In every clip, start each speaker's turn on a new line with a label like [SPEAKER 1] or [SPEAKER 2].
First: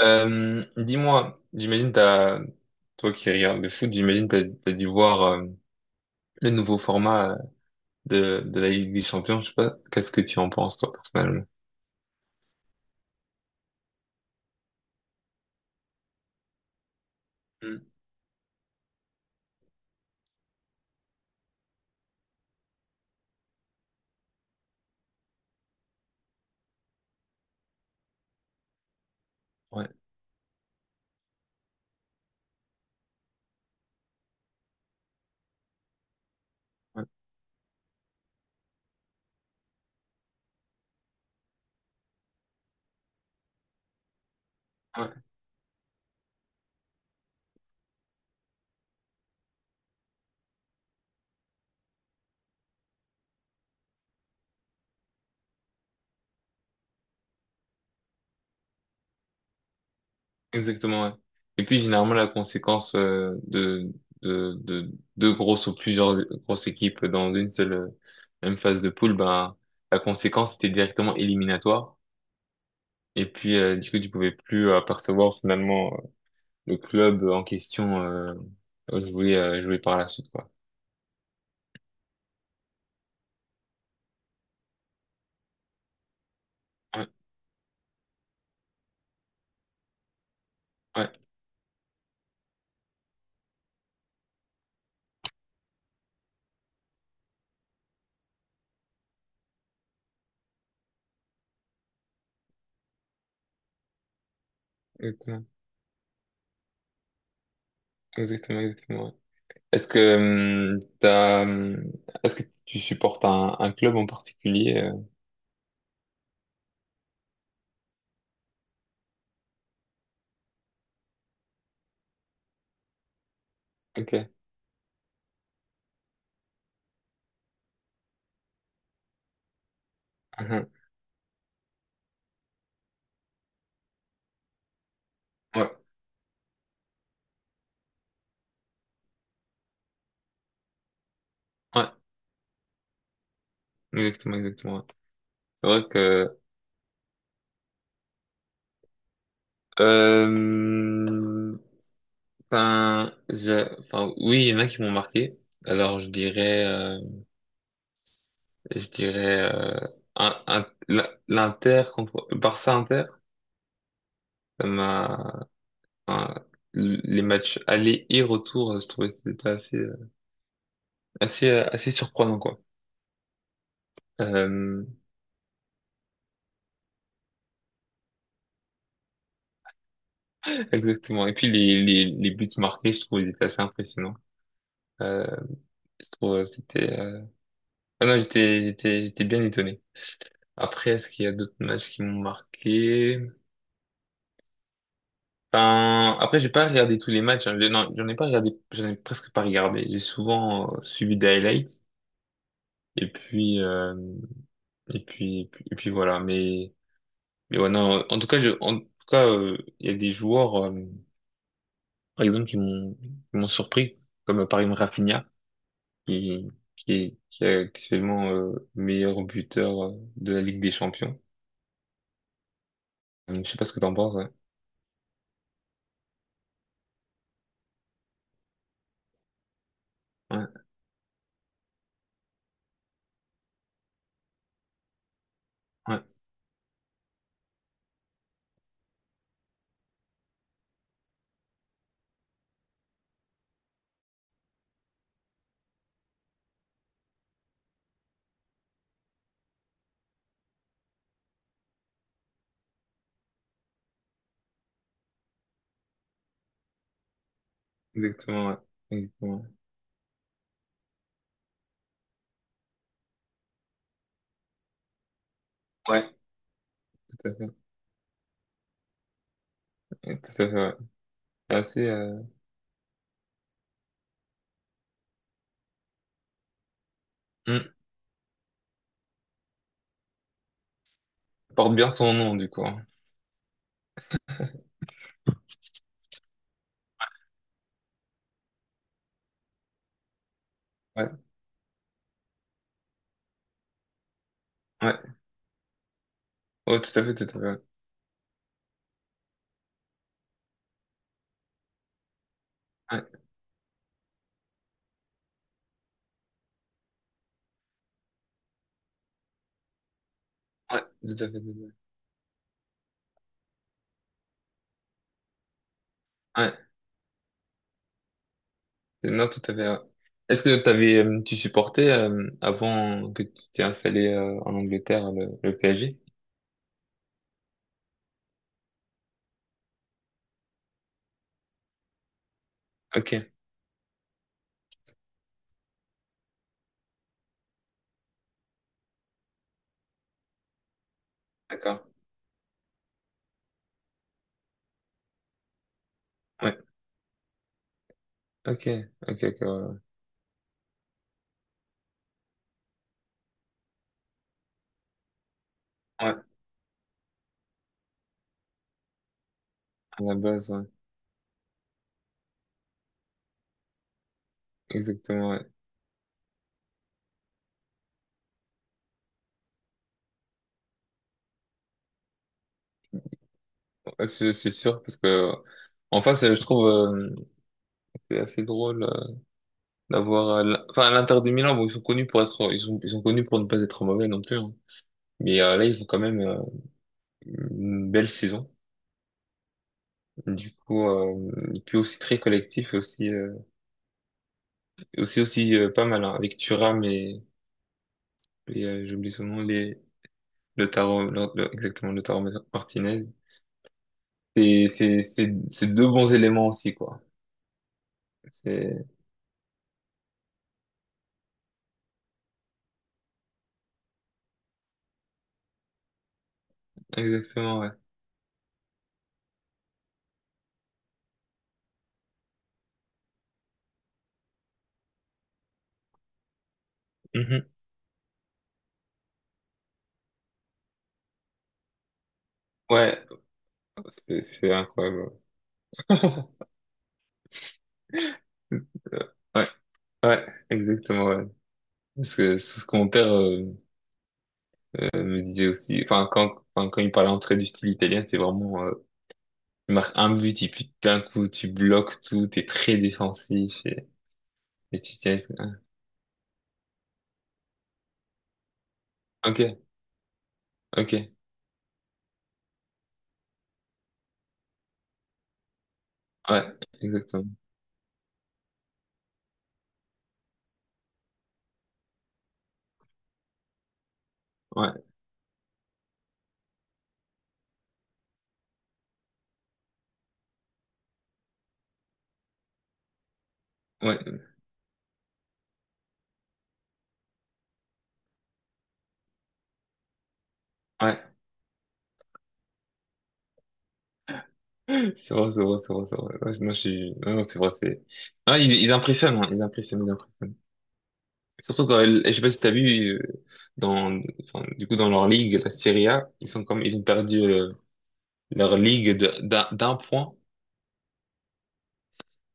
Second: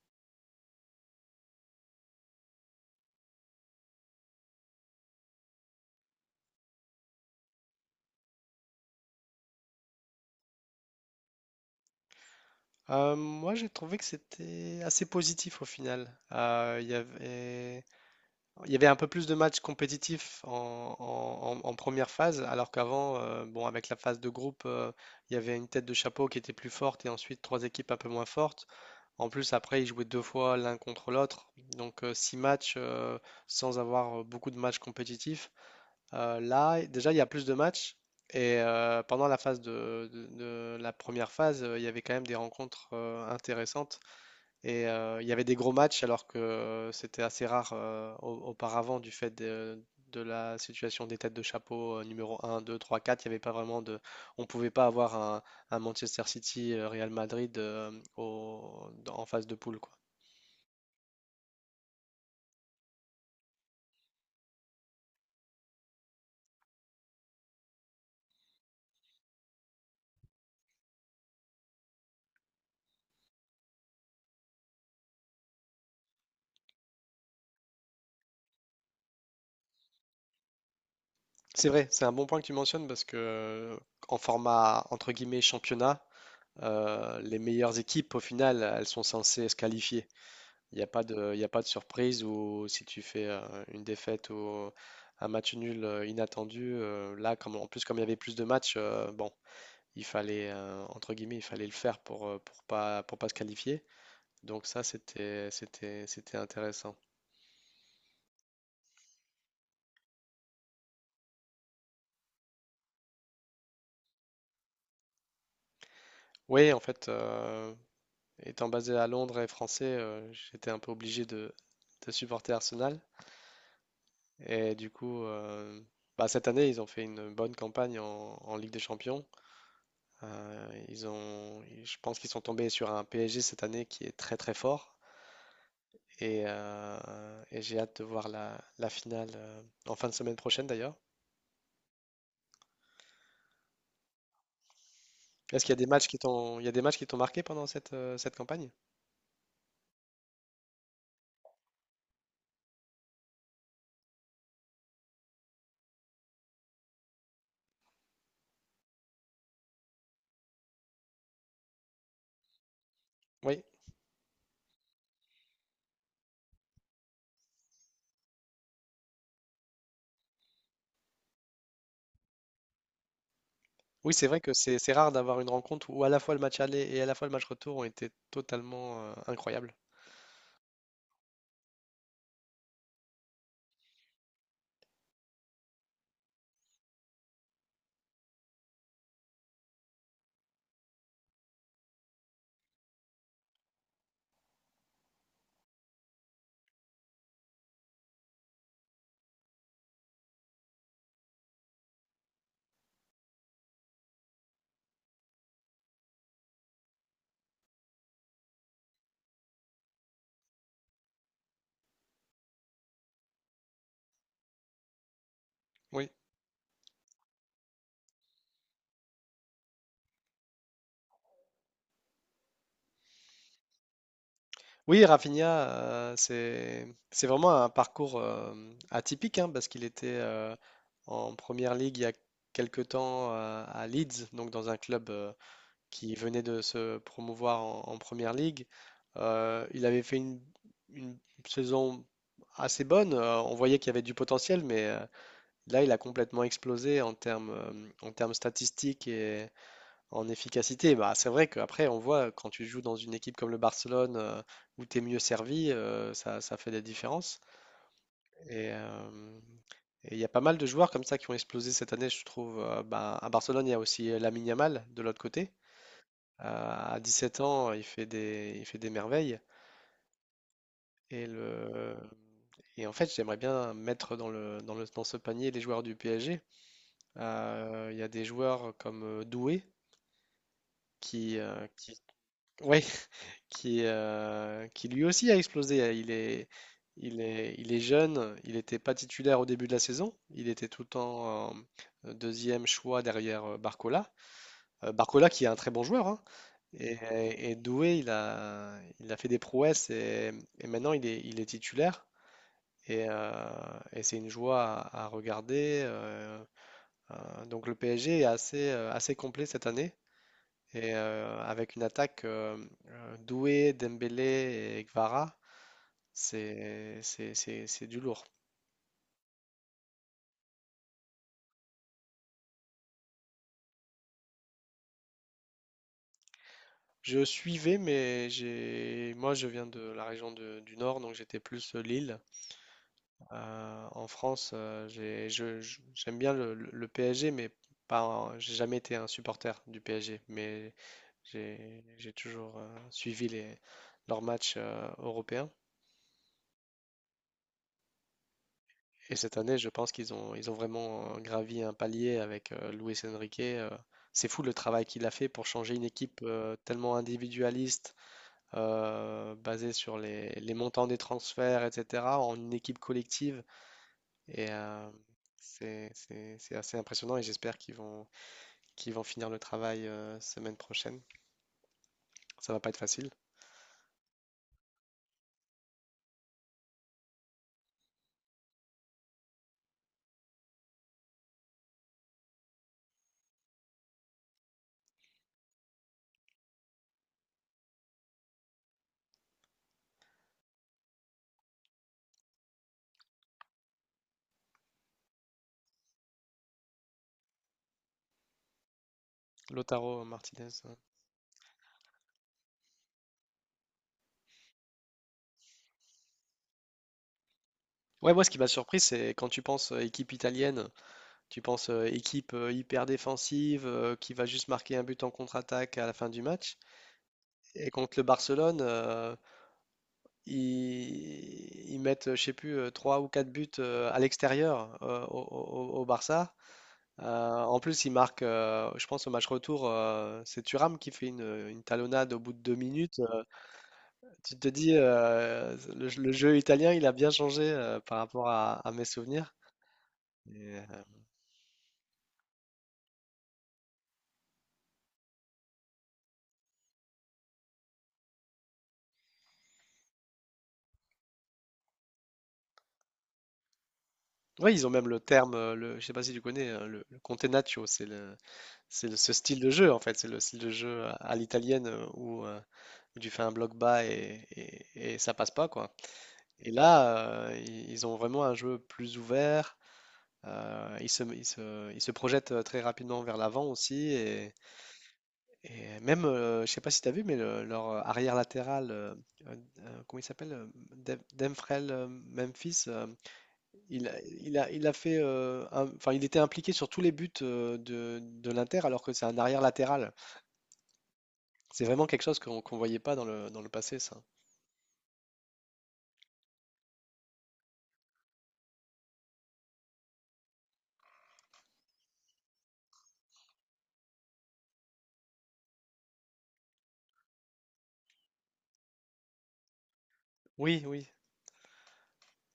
[SPEAKER 1] Dis-moi, toi qui regardes le foot, t'as dû voir le nouveau format de la Ligue des Champions. Je sais pas, qu'est-ce que tu en penses toi personnellement?
[SPEAKER 2] Moi, j'ai trouvé que c'était assez positif au final. Il y
[SPEAKER 1] Mm.
[SPEAKER 2] avait, il y avait un peu plus de matchs compétitifs en première phase, alors qu'avant, bon, avec la phase de groupe, il y avait une tête de chapeau qui était plus forte et ensuite trois équipes un peu moins fortes. En plus, après, ils
[SPEAKER 1] Ouais,
[SPEAKER 2] jouaient deux fois l'un contre l'autre, donc six matchs sans avoir beaucoup de matchs compétitifs. Là,
[SPEAKER 1] ouais,
[SPEAKER 2] déjà, il y a plus de matchs. Pendant la phase de la première phase, il y avait quand même des rencontres intéressantes.
[SPEAKER 1] ouais,
[SPEAKER 2] Il y avait des gros matchs, alors que c'était assez rare auparavant du fait de la situation des têtes de chapeau numéro un, 2, 3, 4. Il y avait pas vraiment de. On ne pouvait pas avoir un Manchester City, Real Madrid en phase de poule, quoi.
[SPEAKER 1] exactement. Ouais. Et puis généralement la conséquence de deux grosses ou plusieurs grosses équipes dans une seule même phase de poule, ben la conséquence était directement éliminatoire. Et puis du coup tu pouvais plus apercevoir finalement le club en question jouer par la suite, quoi.
[SPEAKER 2] C'est vrai, c'est un bon point que tu mentionnes parce que en format entre guillemets championnat.
[SPEAKER 1] Ouais,
[SPEAKER 2] Les meilleures équipes, au final, elles sont censées se qualifier. Il n'y a pas
[SPEAKER 1] ouais,
[SPEAKER 2] de, il y a pas de surprise ou si tu fais une défaite ou un match nul inattendu, là, comme, en plus, comme il y avait plus de matchs, bon, il fallait, entre guillemets, il fallait le faire pour, pour pas se qualifier. Donc ça,
[SPEAKER 1] exactement,
[SPEAKER 2] c'était intéressant.
[SPEAKER 1] exactement, exactement. Ouais. Est-ce que euh, t'as, euh, Est-ce que tu supportes un club en particulier?
[SPEAKER 2] Oui, en fait, étant basé à Londres et français, j'étais un peu obligé de supporter Arsenal.
[SPEAKER 1] Ok.
[SPEAKER 2] Et du coup, bah, cette année, ils ont fait une bonne campagne en Ligue des Champions. Euh,
[SPEAKER 1] Mhm.
[SPEAKER 2] ils ont, je pense qu'ils sont tombés sur un PSG cette année qui est très très fort.
[SPEAKER 1] Ouais,
[SPEAKER 2] Et j'ai hâte de voir la finale en fin de semaine prochaine d'ailleurs.
[SPEAKER 1] ouais, exactement. Ouais.
[SPEAKER 2] Est-ce
[SPEAKER 1] C'est
[SPEAKER 2] qu'il y a des
[SPEAKER 1] vrai
[SPEAKER 2] matchs qui
[SPEAKER 1] que,
[SPEAKER 2] t'ont, il y a des matchs qui t'ont marqué pendant cette campagne?
[SPEAKER 1] euh, enfin, oui, il y en a qui m'ont marqué. Alors, je dirais, un, un- l'Inter contre Barça Inter,
[SPEAKER 2] Oui.
[SPEAKER 1] ça m'a Enfin, les matchs aller et retour, je trouvais que c'était assez surprenant, quoi.
[SPEAKER 2] Oui, c'est vrai que c'est
[SPEAKER 1] Euh,
[SPEAKER 2] c'est rare d'avoir une rencontre où à la fois le match aller et à la fois le match retour ont été totalement incroyables.
[SPEAKER 1] exactement. Et puis les buts marqués, je trouve, ils étaient assez impressionnants. Euh, je trouve euh, c'était... euh, Ah non, j'étais bien étonné. Après, est-ce qu'il y a d'autres matchs qui m'ont marqué? Enfin, après, j'ai pas regardé tous les matchs, hein. Non, j'en ai presque pas regardé. J'ai souvent suivi des highlights. Et puis, euh, et puis voilà. Mais ouais, non, en tout cas, il y a des joueurs, par exemple, qui m'ont surpris, comme par exemple Rafinha,
[SPEAKER 2] Oui.
[SPEAKER 1] qui, qui est actuellement meilleur buteur de la Ligue des Champions. Je sais pas ce que t'en penses. Ouais,
[SPEAKER 2] Oui, Rafinha, c'est vraiment un parcours atypique hein, parce qu'il était
[SPEAKER 1] ouais,
[SPEAKER 2] en première ligue il y a quelque temps à Leeds, donc dans un club
[SPEAKER 1] ouais,
[SPEAKER 2] qui venait de se promouvoir en première ligue. Il avait fait une saison assez bonne. On voyait qu'il y avait du potentiel, mais là, il a complètement explosé en termes en termes statistiques en efficacité. Bah, c'est vrai qu'après, on voit quand tu joues dans une équipe comme le Barcelone où tu es mieux servi. Ça, ça fait des différences.
[SPEAKER 1] exactement, ouais,
[SPEAKER 2] Et euh,
[SPEAKER 1] exactement.
[SPEAKER 2] et il y a pas mal de joueurs comme ça qui ont explosé cette année, je trouve. Bah, à Barcelone, il y a aussi Lamine Yamal de l'autre côté.
[SPEAKER 1] Ouais,
[SPEAKER 2] Euh, à
[SPEAKER 1] tout à
[SPEAKER 2] 17
[SPEAKER 1] fait,
[SPEAKER 2] ans, il fait des merveilles.
[SPEAKER 1] ouais, tout à fait. Ouais.
[SPEAKER 2] Et,
[SPEAKER 1] C'est assez,
[SPEAKER 2] le, et en fait, j'aimerais bien mettre dans ce panier les joueurs du PSG.
[SPEAKER 1] hmm,
[SPEAKER 2] Il y a des joueurs comme Doué qui, euh,
[SPEAKER 1] porte bien
[SPEAKER 2] qui,
[SPEAKER 1] son nom du coup,
[SPEAKER 2] ouais,
[SPEAKER 1] hein.
[SPEAKER 2] qui lui aussi a explosé. Il est jeune, il n'était pas titulaire au début de la saison, il était tout le
[SPEAKER 1] Ouais,
[SPEAKER 2] temps deuxième choix derrière Barcola.
[SPEAKER 1] ouais,
[SPEAKER 2] Barcola qui est un très bon joueur, hein.
[SPEAKER 1] oh, tout à fait.
[SPEAKER 2] Et
[SPEAKER 1] Ouais,
[SPEAKER 2] Doué, il a fait des prouesses et maintenant il est titulaire. Et,
[SPEAKER 1] ouais,
[SPEAKER 2] euh, et c'est une joie à regarder. Donc le PSG est assez complet cette année.
[SPEAKER 1] ouais, tout à fait.
[SPEAKER 2] Avec une attaque Doué, Dembélé et Kvara,
[SPEAKER 1] Ouais,
[SPEAKER 2] c'est du lourd.
[SPEAKER 1] non, tout à fait. Ouais. Tu supportais avant que tu t'es installé en Angleterre le PSG?
[SPEAKER 2] Je suivais, mais j'ai moi je viens de la région du Nord, donc j'étais plus Lille.
[SPEAKER 1] Ok,
[SPEAKER 2] En France, j'aime bien le PSG, mais pas, un- j'ai jamais été un supporter du PSG, mais j'ai,
[SPEAKER 1] d'accord.
[SPEAKER 2] j'ai toujours suivi leurs matchs européens.
[SPEAKER 1] Ouais, ok,
[SPEAKER 2] Et cette
[SPEAKER 1] ok.
[SPEAKER 2] année, je
[SPEAKER 1] Ouais,
[SPEAKER 2] pense qu'ils ont vraiment gravi un palier avec Luis Enrique. C'est fou le travail qu'il a fait pour changer une
[SPEAKER 1] Ouais,
[SPEAKER 2] équipe tellement individualiste basé sur
[SPEAKER 1] à la
[SPEAKER 2] les,
[SPEAKER 1] base,
[SPEAKER 2] les
[SPEAKER 1] ouais.
[SPEAKER 2] montants des transferts, etc., en une équipe collective. Et euh,
[SPEAKER 1] Exactement, ouais.
[SPEAKER 2] c'est assez impressionnant et j'espère qu'ils vont finir le travail semaine prochaine. Ça va pas être facile.
[SPEAKER 1] Ouais, c'est sûr, parce que en face, je trouve c'est assez drôle enfin, à l'Inter de Milan, bon, ils sont connus pour ne pas être mauvais non plus, hein. Mais là, ils font quand même une belle saison. Du coup, et puis aussi très collectif, aussi... aussi pas mal hein, avec Thuram et j'oublie son nom,
[SPEAKER 2] Lautaro Martinez,
[SPEAKER 1] le
[SPEAKER 2] hein.
[SPEAKER 1] tarot, le- exactement, le tarot Martinez. C'est deux bons éléments aussi, quoi.
[SPEAKER 2] Ouais, moi, ce qui m'a surpris,
[SPEAKER 1] C'est
[SPEAKER 2] c'est quand tu penses équipe italienne, tu penses équipe hyper défensive qui va juste marquer un but en contre-attaque à la fin du match.
[SPEAKER 1] exactement,
[SPEAKER 2] Et
[SPEAKER 1] ouais.
[SPEAKER 2] contre le Barcelone, ils mettent, je sais plus, trois ou quatre buts à l'extérieur au Barça.
[SPEAKER 1] Mhm.
[SPEAKER 2] En plus, ils marquent, je pense, au match retour, c'est Thuram qui fait une talonnade au bout de 2 minutes.
[SPEAKER 1] Ouais, c'est
[SPEAKER 2] Tu te
[SPEAKER 1] c'est
[SPEAKER 2] dis,
[SPEAKER 1] incroyable.
[SPEAKER 2] le jeu italien, il a bien changé par rapport à mes souvenirs.
[SPEAKER 1] Ouais, ouais,
[SPEAKER 2] Et, euh,
[SPEAKER 1] exactement, ouais. Parce que c'est ce que mon père me disait aussi. Enfin, quand il parlait en tout du style italien, c'est vraiment, tu marques un but et puis d'un coup, tu bloques tout, t'es très défensif
[SPEAKER 2] ouais, ils ont
[SPEAKER 1] et
[SPEAKER 2] même
[SPEAKER 1] tu
[SPEAKER 2] le
[SPEAKER 1] tiens.
[SPEAKER 2] terme, je sais pas si tu connais, le Contenaccio, ce style
[SPEAKER 1] Ok,
[SPEAKER 2] de jeu en fait, c'est le style de jeu à,
[SPEAKER 1] ok.
[SPEAKER 2] à l'italienne où tu fais un bloc bas et ça passe pas quoi.
[SPEAKER 1] Ouais,
[SPEAKER 2] Et là,
[SPEAKER 1] exactement.
[SPEAKER 2] ils ont vraiment un jeu plus ouvert. Ils se projettent très rapidement vers l'avant aussi. Et,
[SPEAKER 1] Ouais,
[SPEAKER 2] et même, je ne sais pas si tu as vu, mais leur arrière latéral, comment il s'appelle? Demfrel Memphis, euh, il, a,
[SPEAKER 1] ouais,
[SPEAKER 2] il a- il a fait, enfin, il était impliqué sur tous les buts de l'Inter, alors que c'est un arrière latéral.
[SPEAKER 1] ouais.
[SPEAKER 2] C'est vraiment quelque chose qu'on voyait pas dans le passé, ça.
[SPEAKER 1] C'est vrai. Ouais, non, je suis... Non, Non, c'est vrai, c'est... ils impressionnent, hein, ils impressionnent. Surtout quand... Je sais pas si t'as vu, dans... enfin, du coup, dans leur ligue, la Serie A, Ils ont perdu leur ligue d'un point.
[SPEAKER 2] Oui, oui.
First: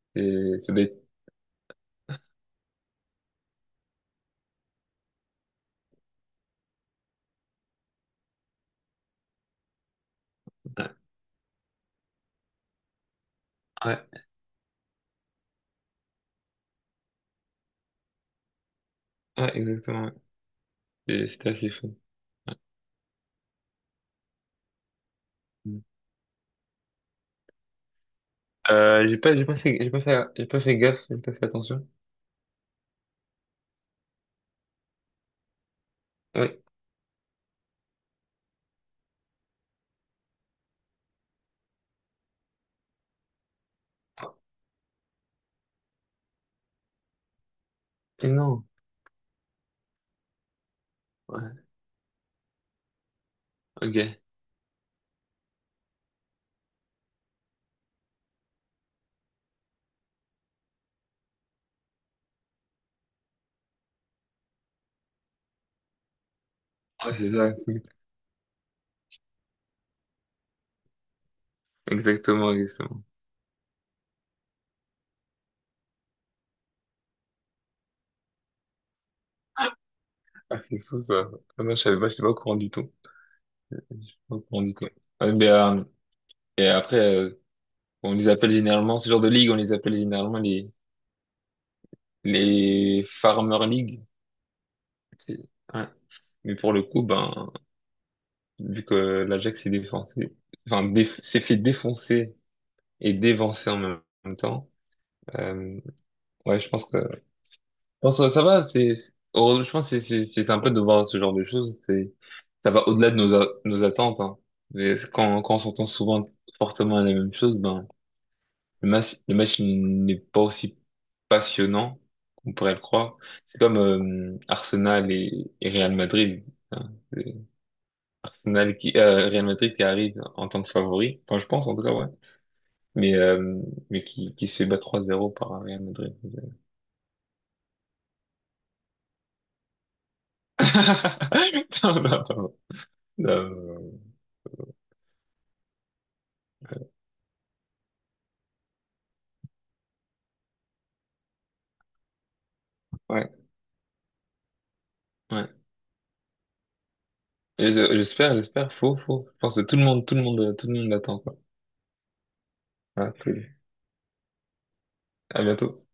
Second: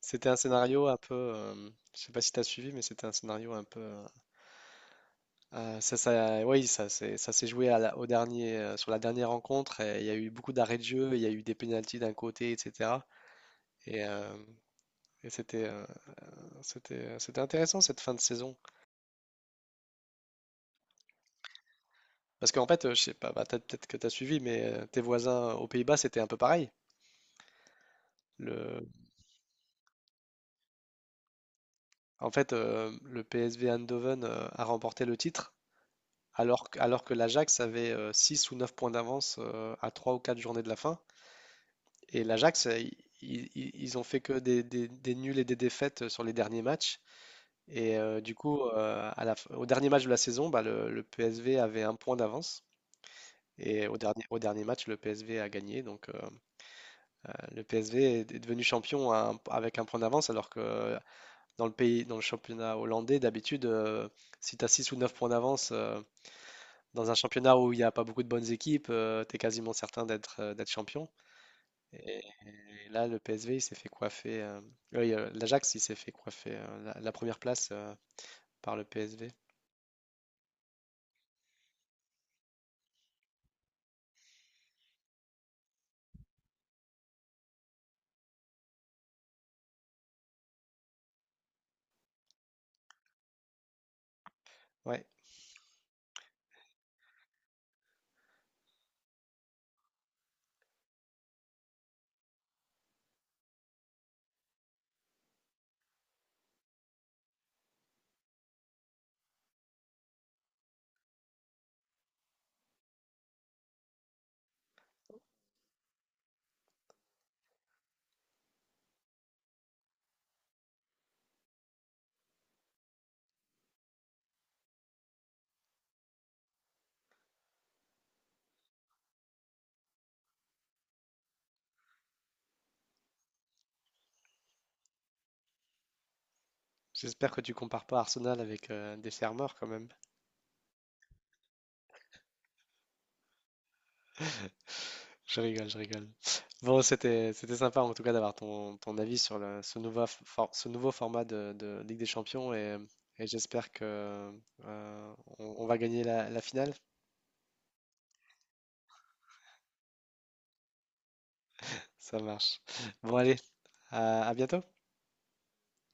[SPEAKER 2] C'était un
[SPEAKER 1] Et ça doit
[SPEAKER 2] scénario un
[SPEAKER 1] être-
[SPEAKER 2] peu. Je sais pas si tu as suivi, mais c'était un scénario un peu. Oui, ça s'est joué au dernier, sur la dernière rencontre. Et il y a eu beaucoup d'arrêts de
[SPEAKER 1] Ouais,
[SPEAKER 2] jeu, il y a eu des pénaltys d'un côté, etc. Et,
[SPEAKER 1] ouais,
[SPEAKER 2] euh, et c'était intéressant cette fin de saison.
[SPEAKER 1] ouais, exactement. Ouais. Et c'était assez fou.
[SPEAKER 2] Parce qu'en fait, je sais pas, bah, peut-être que tu as suivi, mais tes voisins aux
[SPEAKER 1] Mm.
[SPEAKER 2] Pays-Bas, c'était un peu pareil. Le,
[SPEAKER 1] J'ai pas fait gaffe, j'ai pas fait attention.
[SPEAKER 2] En fait, le PSV Eindhoven a remporté le titre,
[SPEAKER 1] Ouais.
[SPEAKER 2] alors que l'Ajax avait 6 ou 9 points d'avance à 3 ou 4 journées de la fin. Et l'Ajax, ils ont fait que des nuls et des défaites sur les derniers matchs.
[SPEAKER 1] Et
[SPEAKER 2] Du coup,
[SPEAKER 1] non.
[SPEAKER 2] au dernier match de la saison, bah, le PSV
[SPEAKER 1] Ouais,
[SPEAKER 2] avait un point d'avance. Et au
[SPEAKER 1] ok.
[SPEAKER 2] dernier, au dernier match, le PSV a gagné. Donc, le PSV est devenu champion avec un point d'avance, alors que dans le pays, dans le championnat hollandais, d'habitude, si tu as 6 ou 9 points d'avance, dans
[SPEAKER 1] Ouais,
[SPEAKER 2] un
[SPEAKER 1] c'est ça.
[SPEAKER 2] championnat où il
[SPEAKER 1] C'est-
[SPEAKER 2] n'y a pas beaucoup de bonnes équipes, tu es quasiment certain d'être champion. Et
[SPEAKER 1] exactement, exactement.
[SPEAKER 2] là, le PSV, il s'est fait coiffer. Oui, l'Ajax, il s'est fait coiffer la première place par le PSV.
[SPEAKER 1] Ah, c'est fou ça. Ah, moi, je savais pas, j'étais pas au courant du tout. J'étais Pas au courant du tout. Ouais, mais, et après, on les appelle généralement, ce genre de ligue, on les appelle généralement les Farmer League.
[SPEAKER 2] Ouais,
[SPEAKER 1] C'est- ouais. Mais pour le coup, ben, vu que l'Ajax s'est défoncé, s'est fait défoncer et dévancer en même temps, euh, ouais, je pense que bon, ça va, heureusement, je pense que c'est sympa de voir ce genre de choses. Ça va au-delà de nos attentes. Hein. Mais quand on s'entend souvent fortement à la même chose, ben, le match n'est pas aussi passionnant qu'on pourrait le croire. C'est comme Arsenal et Real Madrid, hein. Real Madrid qui arrive en tant que favori, enfin, je pense en tout cas, ouais. Mais, qui se fait battre 3-0 par un Real Madrid.
[SPEAKER 2] j'espère que tu compares pas Arsenal avec des fermeurs quand même.
[SPEAKER 1] Non, non, non, non.
[SPEAKER 2] Je rigole, je rigole. Bon, c'était sympa en tout cas d'avoir ton avis sur ce nouveau format de Ligue des Champions et
[SPEAKER 1] Ouais,
[SPEAKER 2] j'espère que on,
[SPEAKER 1] ouais.
[SPEAKER 2] on va gagner la finale.
[SPEAKER 1] J'espère, j'espère. Faux, faux. Je pense que tout le monde l'attend, quoi.
[SPEAKER 2] Ça marche.
[SPEAKER 1] Ouais,
[SPEAKER 2] Bon, allez,
[SPEAKER 1] cool.
[SPEAKER 2] à bientôt.
[SPEAKER 1] À bientôt.